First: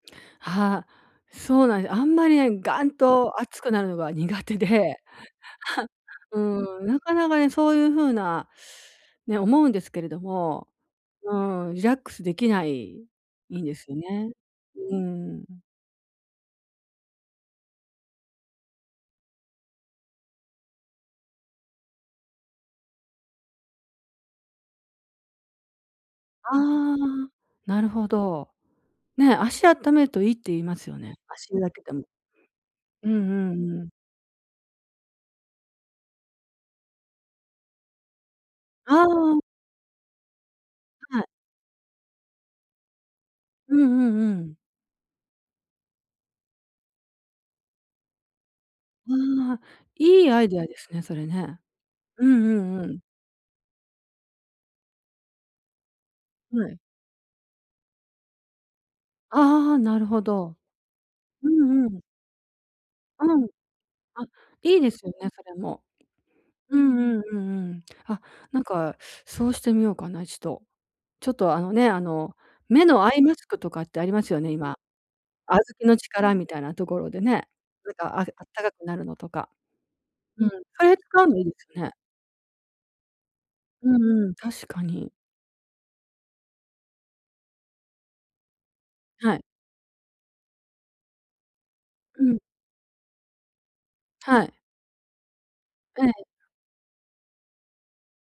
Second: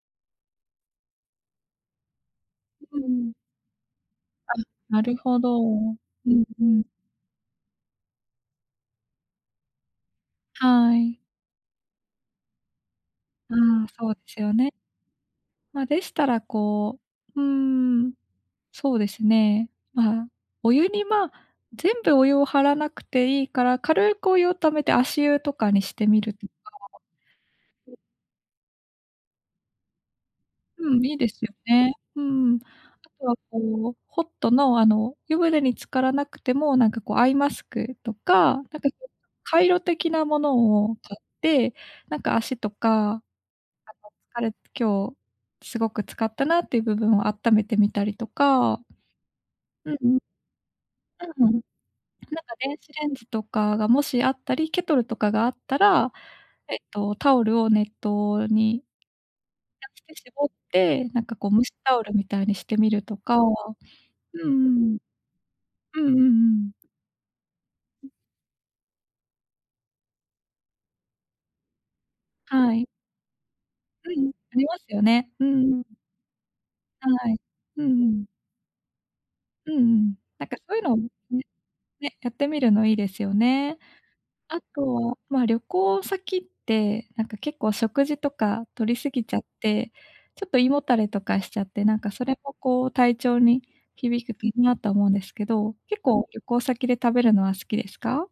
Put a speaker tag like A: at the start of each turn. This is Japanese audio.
A: ああ、そうなんで、あんまりね、ガン
B: ううん。
A: と熱くなるのが苦
B: あ、
A: 手で。
B: なるほど。う
A: う
B: んうん。
A: ん、なかなかね、そういう風なね、思うんですけれども、
B: はい。
A: うーん、リラックスできないい
B: あ
A: いで
B: あ、
A: すよ
B: そうで
A: ね。
B: すよね。
A: うーん。
B: まあ、でしたら、こう、うーん、そうですね。まあ、お湯に、まあ、全部お湯を張らなくていいから、軽くお湯を溜めて足湯とかにしてみると
A: あ
B: か、
A: あ、なる
B: う
A: ほど。ね、足あっためるといいって言います
B: う
A: よ
B: ん、い
A: ね、
B: いですよ
A: 足湯だけで
B: ね、
A: も。
B: うーん。あ
A: うん
B: とは
A: うんう
B: こ
A: ん。
B: う、ホットの、あの、湯船に浸からなくても、なんかこう、アイマスクとか、なんか
A: あ
B: [unintelligible]
A: あ。
B: カイロ的な物を買
A: はい。
B: って、なんか足とか、
A: うん
B: あ
A: う
B: の、
A: んう
B: 疲れ
A: ん。
B: 今日すごく使ったなっていう部分をあっためてみたりとか
A: ああ、
B: うんうん。う
A: いいアイデアですね、それ
B: うん。な
A: ね。
B: ん
A: うん
B: か
A: う
B: 電
A: んう
B: 子
A: ん。
B: レンジとかがもしあったり、ケトルとかがあったら、
A: は
B: え
A: い。
B: っと、タオルを熱湯に
A: ああ、
B: や、
A: な
B: し
A: る
B: て
A: ほ
B: 絞っ
A: ど。
B: て、なんか
A: う
B: こう蒸し
A: んう
B: タ
A: ん。
B: オルみたいにしてみると
A: う
B: か、
A: ん。
B: うん
A: あ、
B: うー
A: いいで
B: ん。
A: すよね、それも。
B: うんうんうん。
A: うんうんうんうん。
B: うん。
A: あ、なんか、そうしてみようかな、一度。ちょっとあのね、あの、
B: は
A: 目
B: い。
A: のアイマスクとかってあり
B: う
A: ま
B: ん、
A: すよね、
B: あり
A: 今。
B: ますよね。う
A: 小
B: ん。
A: 豆の力みたいなところで
B: はい。
A: ね、
B: う
A: なん
B: んう
A: かああ
B: ん。
A: ったかくなるのとか。
B: うんうん。な
A: う
B: ん
A: ん、
B: かそういう
A: こ
B: の
A: れ
B: を、ね、
A: 使うのいいですよね。
B: ね。やってみるのいいですよね。
A: うんうん、
B: あ
A: 確かに。
B: と、ま、旅行先って、なんか、結構食事とかとり過ぎち
A: は
B: ゃ
A: い。
B: って、ちょっと胃もたれとかしちゃって、なんか、
A: う
B: それ
A: ん。
B: もこう、体調に響く、
A: は
B: び
A: い。
B: んやと思うんですけど、結
A: えい。
B: 構旅行先で食べるのは好きですか？